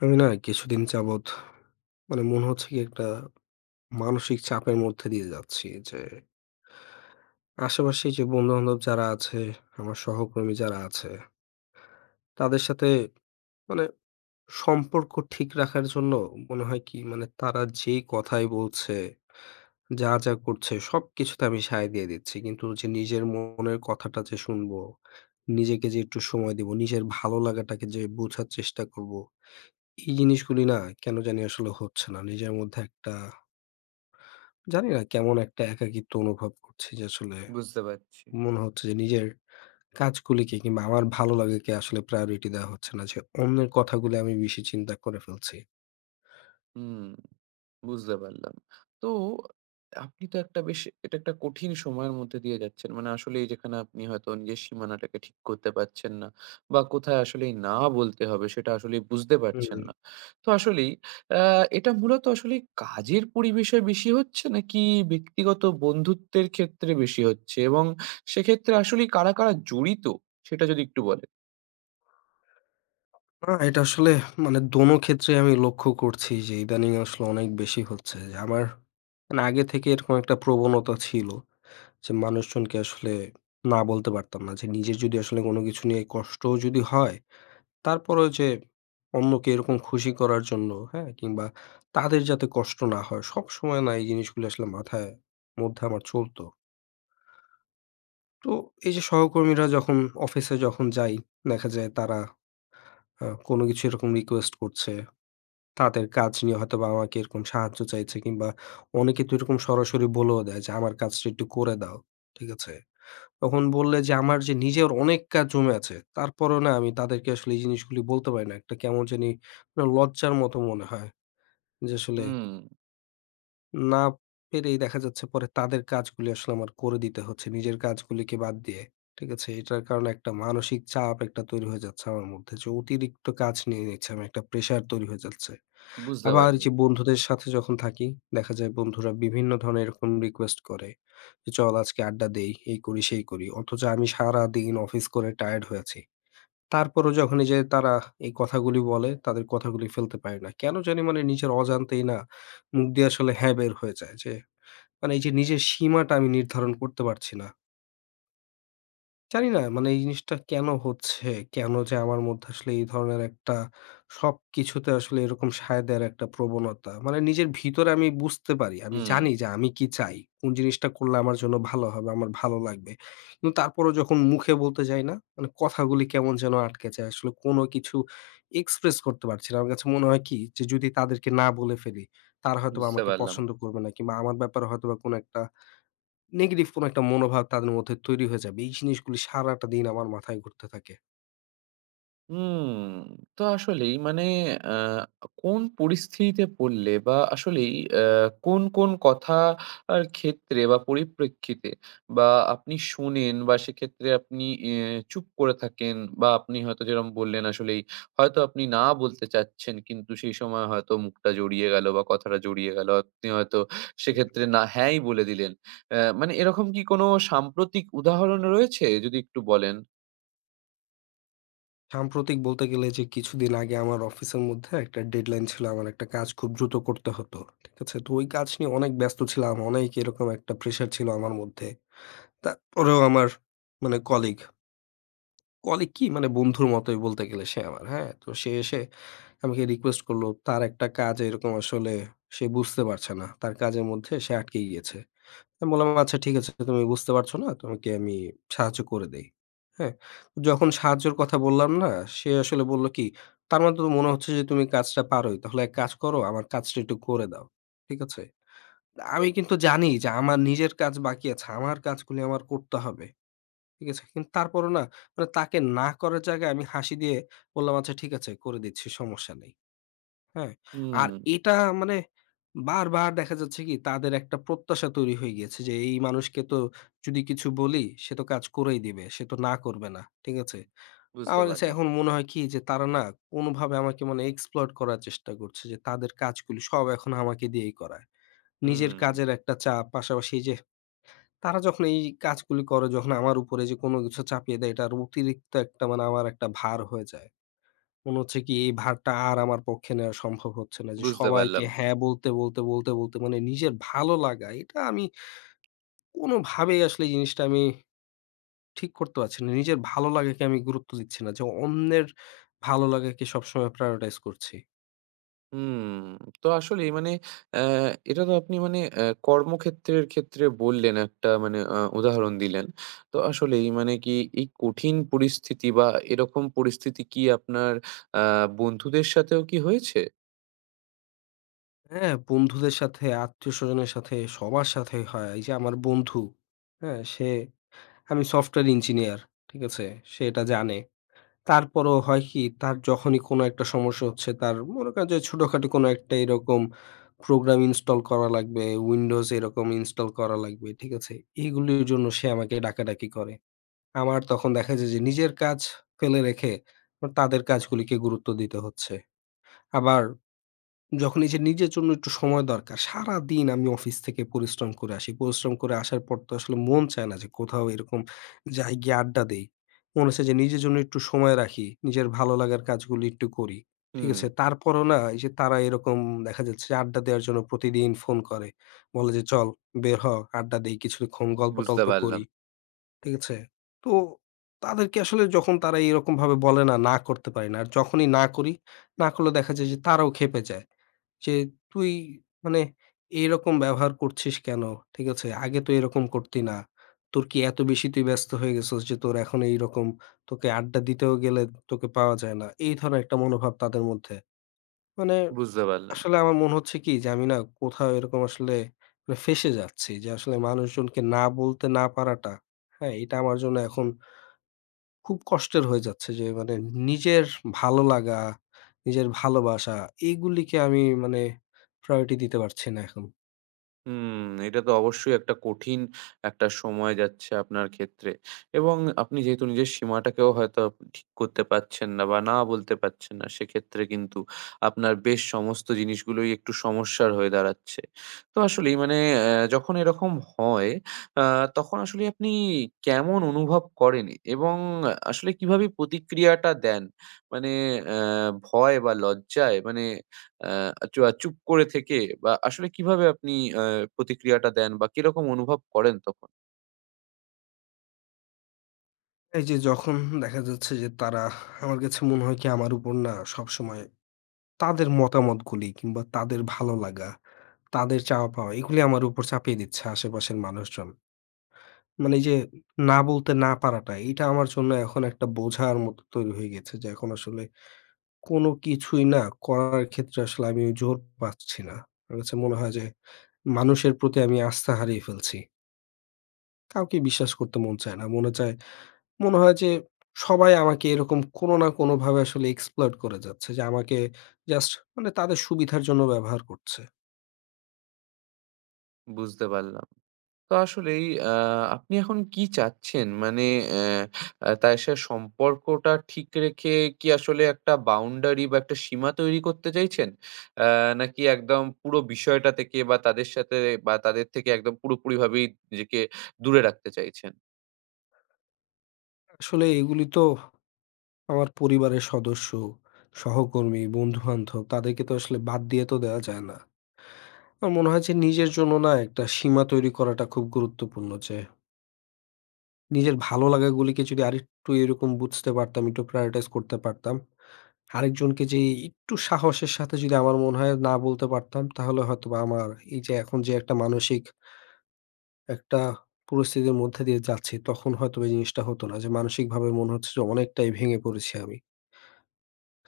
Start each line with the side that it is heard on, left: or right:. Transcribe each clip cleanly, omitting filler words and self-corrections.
left: আমি না কিছুদিন যাবৎ মনে হচ্ছে কি একটা মানসিক চাপের মধ্যে দিয়ে যাচ্ছি যে আশেপাশে যে বন্ধু-বান্ধব যারা আছে, আমার সহকর্মী যারা আছে, তাদের সাথে মানে সম্পর্ক ঠিক রাখার জন্য মনে হয় কি তারা যেই কথাই বলছে, যা করছে সবকিছুতে আমি সায় দিয়ে দিচ্ছি। কিন্তু যে নিজের মনের কথাটা যে শুনবো, নিজেকে যে একটু সময় দিব, নিজের ভালো লাগাটাকে যে বোঝার চেষ্টা করব, এই জিনিসগুলি না কেন জানি আসলে হচ্ছে না। নিজের মধ্যে একটা জানি না কেমন একটা একাকিত্ব অনুভব করছি যে আসলে
right: বুঝতে পারছি।
left: মনে হচ্ছে যে নিজের কাজগুলিকে কিংবা আমার ভালো লাগাকে আসলে প্রায়োরিটি দেওয়া হচ্ছে না যে অন্যের কথাগুলো আমি বেশি চিন্তা করে ফেলছি।
right: হুম, বুঝতে পারলাম। তো আপনি তো একটা বেশ এটা একটা কঠিন সময়ের মধ্যে দিয়ে যাচ্ছেন। মানে আসলেই যেখানে আপনি হয়তো নিজের সীমানাটাকে ঠিক করতে পারছেন না বা কোথায় আসলেই না বলতে হবে সেটা আসলেই বুঝতে পারছেন
left: হুম।
right: না। তো আসলেই আ এটা মূলত আসলেই কাজের পরিবেশে বেশি হচ্ছে নাকি ব্যক্তিগত বন্ধুত্বের ক্ষেত্রে বেশি হচ্ছে? এবং সেক্ষেত্রে আসলেই কারা, কারা জড়িত সেটা যদি একটু বলেন?
left: না এটা আসলে দোনো ক্ষেত্রে আমি লক্ষ্য করছি যে ইদানিং আসলে অনেক বেশি হচ্ছে। যে আমার আগে থেকে এরকম একটা প্রবণতা ছিল যে মানুষজনকে আসলে না বলতে পারতাম না। যে নিজের যদি আসলে কোনো কিছু নিয়ে কষ্টও যদি হয় তারপরেও যে অন্যকে এরকম খুশি করার জন্য, হ্যাঁ? কিংবা তাদের যাতে কষ্ট না হয়, সবসময় না এই জিনিসগুলো আসলে মাথায় মধ্যে আমার চলতো। তো এই যে সহকর্মীরা যখন অফিসে যখন যাই, দেখা যায় তারা কোনো কিছু এরকম রিকোয়েস্ট করছে। তাদের কাজ নিয়ে হয়তোবা আমাকে এরকম সাহায্য চাইছে কিংবা অনেকে তো এরকম সরাসরি বলেও দেয় যে, "আমার কাজটা একটু করে দাও।" ঠিক আছে? তখন বললে যে আমার যে নিজের অনেক কাজ জমে আছে। তারপরেও না আমি তাদেরকে আসলে এই জিনিসগুলি বলতে পারি না। একটা কেমন জানি না লজ্জার মতো মনে হয়। যে আসলে
right: হুম,
left: না পেরেই দেখা যাচ্ছে পরে তাদের কাজগুলি আসলে আমার করে দিতে হচ্ছে নিজের কাজগুলিকে বাদ দিয়ে। ঠিক আছে? এটার কারণে একটা মানসিক চাপ একটা তৈরি হয়ে যাচ্ছে আমার মধ্যে। যে অতিরিক্ত কাজ নিয়ে নিচ্ছে আমি একটা প্রেশার তৈরি হয়ে যাচ্ছে।
right: বুঝতে
left: আবার যে
right: পারলাম।
left: বন্ধুদের সাথে যখন থাকি দেখা যায় বন্ধুরা বিভিন্ন ধরনের এরকম রিকোয়েস্ট করে যে, "চল আজকে আড্ডা দেই, এই করি, সেই করি।" অথচ আমি সারাদিন অফিস করে টায়ার্ড হয়ে আছি। তারপরও যখন এই যে তারা এই কথাগুলি বলে, তাদের কথাগুলি ফেলতে পারি না। কেন জানি নিজের অজান্তেই না মুখ দিয়ে আসলে হ্যাঁ বের হয়ে যায় যে, এই যে নিজের সীমাটা আমি নির্ধারণ করতে পারছি না। জানি না এই জিনিসটা কেন হচ্ছে? কেন যে আমার মধ্যে আসলে এই ধরনের একটা সবকিছুতে আসলে এরকম সায় দেয়ার একটা প্রবণতা। মানে নিজের ভিতরে আমি বুঝতে পারি। আমি
right: হুম,
left: জানি যে আমি কি চাই? কোন জিনিসটা করলে আমার জন্য ভালো হবে, আমার ভালো লাগবে। কিন্তু তারপরও যখন মুখে বলতে যাই না? মানে কথাগুলি কেমন যেন আটকে যায়। আসলে কোনো কিছু এক্সপ্রেস করতে পারছি না। আমার কাছে মনে হয় কি? যে যদি তাদেরকে না বলে ফেলি, তারা হয়তোবা
right: বুঝতে
left: আমাকে
right: পারলাম।
left: পছন্দ করবে না কিংবা আমার ব্যাপারে হয়তোবা কোনো একটা নেগেটিভ কোনো একটা মনোভাব তাদের মধ্যে তৈরি হয়ে যাবে। এই জিনিসগুলি সারাটা দিন আমার মাথায় ঘুরতে থাকে।
right: হুম, তো আসলেই মানে আ কোন পরিস্থিতিতে পড়লে বা আসলেই আ কোন, কোন কথার ক্ষেত্রে বা পরিপ্রেক্ষিতে বা আপনি শোনেন বা সেক্ষেত্রে আপনি এ চুপ করে থাকেন বা আপনি হয়তো যেরকম বললেন আসলেই হয়তো আপনি না বলতে চাচ্ছেন কিন্তু সেই সময় হয়তো মুখটা জড়িয়ে গেল বা কথাটা জড়িয়ে গেল। আপনি হয়তো
left: হুম।
right: সেক্ষেত্রে না হ্যাঁই বলে দিলেন। মানে এরকম কি কোনো সাম্প্রতিক উদাহরণ রয়েছে? যদি একটু বলেন।
left: সাম্প্রতিক বলতে গেলে যে কিছুদিন আগে আমার অফিসের মধ্যে একটা ডেডলাইন ছিল। আমার একটা কাজ খুব দ্রুত করতে হতো। ঠিক আছে? তো ওই কাজ নিয়ে অনেক ব্যস্ত ছিলাম। অনেক এরকম একটা প্রেশার ছিল আমার মধ্যে। তারপরেও আমার কলিগ, কলিগ কি বন্ধুর মতোই বলতে গেলে সে আমার, হ্যাঁ? তো সে এসে আমাকে রিকোয়েস্ট করলো তার একটা কাজ এরকম আসলে সে বুঝতে পারছে না। তার কাজের মধ্যে সে আটকে গিয়েছে। আমি বললাম, "আচ্ছা ঠিক আছে তুমি বুঝতে পারছো না, তোমাকে আমি সাহায্য করে দেই।" হ্যাঁ? তো যখন সাহায্যের কথা বললাম না, সে আসলে বলল কি, "তার মানে তো মনে হচ্ছে যে তুমি কাজটা পারোই। তাহলে এক কাজ করো, আমার কাজটা একটু করে দাও।" ঠিক আছে? আমি কিন্তু জানি যে আমার নিজের কাজ বাকি আছে। আমার কাজগুলি আমার করতে হবে। ঠিক আছে? কিন্তু তারপরও না তাকে না করার জায়গায় আমি হাসি দিয়ে বললাম, "আচ্ছা ঠিক আছে করে দিচ্ছি, সমস্যা নেই।" হ্যাঁ? আর
right: হুম,
left: এটা মানে বারবার দেখা যাচ্ছে কি তাদের একটা প্রত্যাশা তৈরি হয়ে গিয়েছে যে এই মানুষকে তো যদি কিছু বলি সে তো কাজ করেই দিবে। সে তো না করবে না। ঠিক আছে?
right: বুঝতে
left: আমার কাছে
right: পারলাম।
left: এখন মনে হয় কি যে তারা না কোনভাবে আমাকে exploit করার চেষ্টা করছে যে তাদের কাজগুলি সব এখন আমাকে দিয়েই করায়। নিজের
right: হুম,
left: কাজের একটা চাপ পাশাপাশি এই যে তারা যখন এই কাজগুলি করে যখন আমার উপরে যে কোন কিছু চাপিয়ে দেয় এটার অতিরিক্ত একটা আমার একটা ভার হয়ে যায়। মনে হচ্ছে কি এই ভারটা আর আমার পক্ষে নেওয়া সম্ভব হচ্ছে না। যে
right: বুঝতে
left: সবাইকে
right: পারলাম।
left: হ্যাঁ বলতে মানে নিজের ভালো লাগা এটা আমি কোনোভাবেই আসলে এই জিনিসটা আমি ঠিক করতে পারছি না। নিজের ভালো লাগাকে আমি গুরুত্ব দিচ্ছি না। যে অন্যের ভালো লাগাকে সবসময় prioritize করছি।
right: হুম, তো আসলেই মানে অ্যা এটা তো আপনি মানে কর্মক্ষেত্রের ক্ষেত্রে বললেন একটা মানে উদাহরণ দিলেন। তো আসলেই মানে কি এই কঠিন পরিস্থিতি বা এরকম পরিস্থিতি কি আপনার আ বন্ধুদের সাথেও কি হয়েছে?
left: হ্যাঁ, বন্ধুদের সাথে, আত্মীয়স্বজনের সাথে, সবার সাথেই হয়। এই যে আমার বন্ধু, হ্যাঁ? সে আমি সফটওয়্যার ইঞ্জিনিয়ার, ঠিক আছে? সে এটা জানে। তারপরেও হয় কি, তার যখনই কোনো একটা সমস্যা হচ্ছে, তার মনে করেন যে ছোটখাটো কোনো একটা এরকম প্রোগ্রাম ইনস্টল করা লাগবে, Windows এরকম ইনস্টল করা লাগবে, ঠিক আছে? এগুলির জন্য সে আমাকে ডাকাডাকি করে। আমার তখন দেখা যায় যে নিজের কাজ ফেলে রেখে তাদের কাজগুলিকে গুরুত্ব দিতে হচ্ছে। আবার যখন এই যে নিজের জন্য একটু সময় দরকার, সারাদিন আমি অফিস থেকে পরিশ্রম করে আসি। পরিশ্রম করে আসার পর তো আসলে মন চায় না যে কোথাও এরকম যাই গিয়ে আড্ডা দেই। মনে হচ্ছে যে নিজের জন্য একটু সময় রাখি, নিজের ভালো লাগার কাজগুলি একটু করি। ঠিক
right: হুম,
left: আছে? তারপরও না এই যে তারা এরকম দেখা যাচ্ছে যে আড্ডা দেওয়ার জন্য প্রতিদিন ফোন করে। বলে যে, "চল বের হ, আড্ডা দেই, কিছুক্ষণ
right: বুঝতে
left: গল্প-টল্প
right: পারলাম,
left: করি।" ঠিক আছে? তো তাদেরকে আসলে যখন তারা এরকমভাবে বলে না, না করতে পারি না। আর যখনই না করি, না করলে দেখা যায় যে তারাও ক্ষেপে যায়। যে, "তুই মানে এইরকম ব্যবহার করছিস কেন? ঠিক আছে? আগে তো এরকম করতি না। তোর কি এত বেশি তুই ব্যস্ত হয়ে গেছস যে তোর এখন এইরকম তোকে আড্ডা দিতেও গেলে তোকে পাওয়া যায় না।" এই ধরনের একটা মনোভাব তাদের মধ্যে। মানে
right: বুঝতে পারলাম।
left: আসলে আমার মনে হচ্ছে কি যে আমি না কোথাও এরকম আসলে ফেঁসে যাচ্ছি যে আসলে মানুষজনকে না বলতে না পারাটা, হ্যাঁ? এটা আমার জন্য এখন খুব কষ্টের হয়ে যাচ্ছে যে নিজের ভালো লাগা, নিজের ভালোবাসা এইগুলিকে আমি priority দিতে পারছি না এখন।
right: হুম, এটা তো অবশ্যই একটা কঠিন একটা সময় যাচ্ছে আপনার ক্ষেত্রে। এবং আপনি যেহেতু নিজের সীমাটাকেও হয়তো ঠিক করতে পারছেন না বা না বলতে পারছেন না, সেক্ষেত্রে কিন্তু আপনার বেশ সমস্ত জিনিসগুলোই একটু সমস্যার হয়ে দাঁড়াচ্ছে। তো আসলেই মানে যখন এরকম হয়, আ তখন আসলে আপনি কেমন অনুভব করেন এবং আসলে কিভাবে প্রতিক্রিয়াটা দেন? মানে ভয় বা লজ্জায়? মানে অ্যা চু চুপ করে থেকে বা আসলে কিভাবে আপনি প্রতিক্রিয়াটা দেন বা কিরকম অনুভব করেন তখন?
left: এই যে যখন দেখা যাচ্ছে যে তারা আমার কাছে মনে হয় কি আমার উপর না সবসময় তাদের মতামতগুলি কিংবা তাদের ভালো লাগা, তাদের চাওয়া পাওয়া এগুলি আমার উপর চাপিয়ে দিচ্ছে আশেপাশের মানুষজন। মানে এই যে না বলতে না পারাটা এটা আমার জন্য এখন একটা বোঝার মতো তৈরি হয়ে গেছে যে এখন আসলে কোনো কিছুই না করার ক্ষেত্রে আসলে আমি ওই জোর পাচ্ছি না। আমার কাছে মনে হয় যে মানুষের প্রতি আমি আস্থা হারিয়ে ফেলছি। কাউকে বিশ্বাস করতে মন চায় না। মনে চায় মনে হয় যে সবাই আমাকে এরকম কোনো না কোনোভাবে আসলে exploit করে যাচ্ছে। যে আমাকে জাস্ট তাদের সুবিধার জন্য ব্যবহার করছে।
right: বুঝতে পারলাম। তো আসলেই আ আপনি এখন কি চাচ্ছেন? মানে অ্যা আ তার সে সম্পর্কটা ঠিক রেখে কি আসলে একটা বাউন্ডারি বা একটা সীমা তৈরি করতে চাইছেন? আ নাকি একদম পুরো বিষয়টা থেকে বা তাদের সাথে বা তাদের থেকে একদম পুরোপুরিভাবেই নিজেকে দূরে রাখতে চাইছেন?
left: আসলে এগুলি তো আমার পরিবারের সদস্য, সহকর্মী, বন্ধু-বান্ধব তাদেরকে তো আসলে বাদ দিয়ে তো দেওয়া যায় না। আমার মনে হয় যে নিজের জন্য না একটা সীমা তৈরি করাটা খুব গুরুত্বপূর্ণ যে নিজের ভালো লাগাগুলিকে যদি আরেকটু এরকম বুঝতে পারতাম, একটু prioritize করতে পারতাম। আরেকজনকে যে একটু সাহসের সাথে যদি আমার মনে হয় না বলতে পারতাম, তাহলে হয়তোবা আমার এই যে এখন যে একটা মানসিক একটা পরিস্থিতির মধ্যে দিয়ে যাচ্ছি, তখন হয়তোবা এই জিনিসটা হতো না। যে মানসিকভাবে মনে হচ্ছে যে অনেকটাই ভেঙে পড়েছি আমি।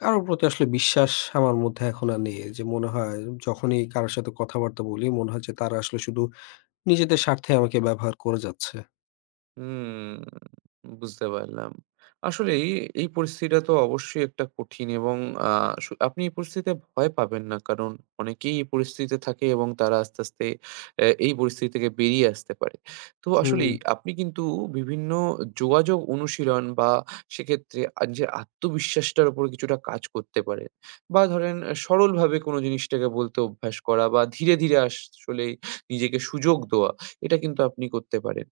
left: কারো প্রতি আসলে বিশ্বাস আমার মধ্যে এখন আর নেই। যে মনে হয় যখনই কারো সাথে কথাবার্তা বলি, মনে হয় যে তারা আসলে শুধু নিজেদের স্বার্থে আমাকে ব্যবহার করে যাচ্ছে।
right: হুম, বুঝতে পারলাম। আসলেই এই পরিস্থিতিটা তো অবশ্যই একটা কঠিন এবং আ সু আপনি এই পরিস্থিতিতে ভয় পাবেন না। কারণ অনেকেই এই পরিস্থিতিতে থাকে এবং তারা আস্তে, আস্তে এই পরিস্থিতি থেকে বেরিয়ে আসতে পারে। তো
left: হুম,
right: আসলেই আপনি কিন্তু বিভিন্ন যোগাযোগ অনুশীলন বা সেক্ষেত্রে যে আত্মবিশ্বাসটার উপর কিছুটা কাজ করতে পারেন। বা ধরেন সরলভাবে কোনো জিনিসটাকে বলতে অভ্যাস করা বা ধীরে, ধীরে আসলেই নিজেকে সুযোগ দেওয়া, এটা কিন্তু আপনি করতে পারেন।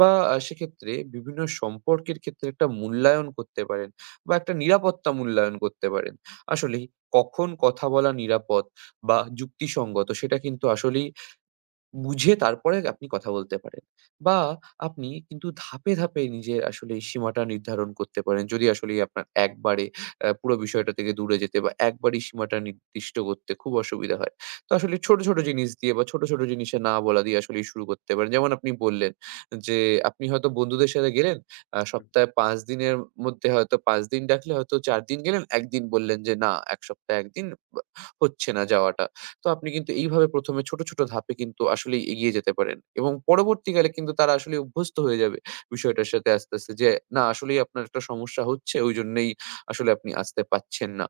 right: বা সেক্ষেত্রে বিভিন্ন সম্পর্কের ক্ষেত্রে একটা মূল্যায়ন করতে পারেন বা একটা নিরাপত্তা মূল্যায়ন করতে পারেন। আসলেই কখন কথা বলা নিরাপদ বা যুক্তিসঙ্গত সেটা কিন্তু আসলেই বুঝে তারপরে আপনি কথা বলতে পারেন। বা আপনি কিন্তু ধাপে, ধাপে নিজের আসলে এই সীমাটা নির্ধারণ করতে পারেন। যদি আসলেই আপনার একবারে পুরো বিষয়টা থেকে দূরে যেতে বা একবারেই সীমাটা নির্দিষ্ট করতে খুব অসুবিধা হয়। তো আসলে ছোট, ছোট জিনিস দিয়ে বা ছোট, ছোট জিনিসে না বলা দিয়ে আসলেই শুরু করতে পারেন। যেমন আপনি বললেন যে, আপনি হয়তো বন্ধুদের সাথে গেলেন, সপ্তাহে ৫ দিনের মধ্যে হয়তো ৫ দিন ডাকলে হয়তো ৪ দিন গেলেন, ১ দিন বললেন যে, "না, ১ সপ্তাহে ১ দিন বা হচ্ছে না যাওয়াটা।" তো আপনি কিন্তু এইভাবে ১ম এ ছোট, ছোট ধাপে কিন্তু আসলেই এগিয়ে যেতে পারেন এবং পরবর্তীকালে কিন্তু তারা আসলে অভ্যস্ত হয়ে যাবে বিষয়টার সাথে আস্তে, আস্তে যে না আসলেই আপনার একটা সমস্যা হচ্ছে ঐজন্যেই আসলে আপনি আসতে পারছেন না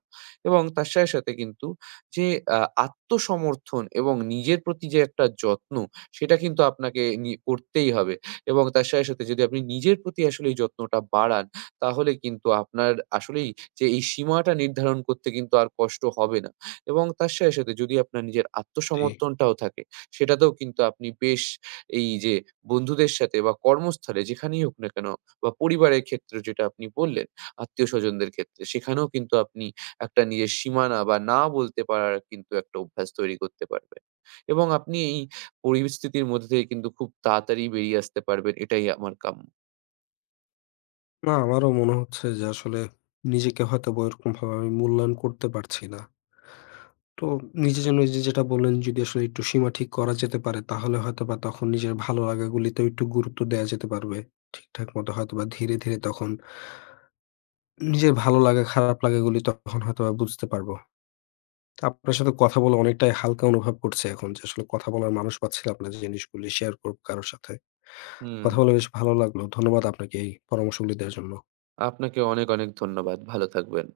right: এবং তার সাথে, সাথে কিন্তু যে আ আত্মসমর্থন এবং নিজের প্রতি যে একটা যত্ন সেটা কিন্তু আপনাকে করতেই হবে এবং তার সাথে, সাথে যদি আপনি নিজের প্রতি আসলে এই যত্নটা বাড়ান তাহলে কিন্তু আপনার আসলেই যে এই সীমাটা নির্ধারণ করতে কিন্তু আর কষ্ট হবে না। এবং তার সাথে, সাথে যদি আপনার নিজের
left: জি।
right: আত্মসমর্থনটাও থাকে, সেটাতেও কিন্তু আপনি বেশ এই যে বন্ধুদের সাথে বা কর্মস্থলে যেখানেই হোক না কেন বা পরিবারের ক্ষেত্রে যেটা আপনি বললেন, আত্মীয়স্বজনদের ক্ষেত্রে, সেখানেও কিন্তু আপনি একটা নিজের সীমানা বা না বলতে পারার কিন্তু একটা অভ্যাস তৈরি করতে পারবেন। এবং আপনি এই পরিস্থিতির মধ্যে থেকে কিন্তু খুব তাড়াতাড়ি বেরিয়ে আসতে পারবেন। এটাই আমার কাম্য।
left: না, আমারও মনে হচ্ছে যে আসলে নিজেকে হয়তোবা ওইরকমভাবে আমি মূল্যায়ন করতে পারছি না। তো নিজের জন্য এইযে যেটা বললেন যদি আসলে একটু সীমা ঠিক করা যেতে পারে তাহলে হয়তোবা তখন নিজের ভালো লাগাগুলিতেও একটু গুরুত্ব দেয়া যেতে পারবে। ঠিকঠাক মতো হয়তোবা ধীরে, ধীরে তখন নিজের ভালো লাগা খারাপ লাগাগুলি তখন হয়তোবা বুঝতে পারবো। তা আপনার সাথে কথা বলে অনেকটাই হালকা অনুভব করছি এখন যে আসলে কথা বলার মানুষ পাচ্ছিলাম না যে জিনিসগুলি শেয়ার করব কারো সাথে।
right: হুম,
left: কথা বলে বেশ ভালো লাগলো। ধন্যবাদ আপনাকে এই পরামর্শগুলি দেয়ার জন্য।
right: আপনাকে অনেক, অনেক ধন্যবাদ। ভালো থাকবেন।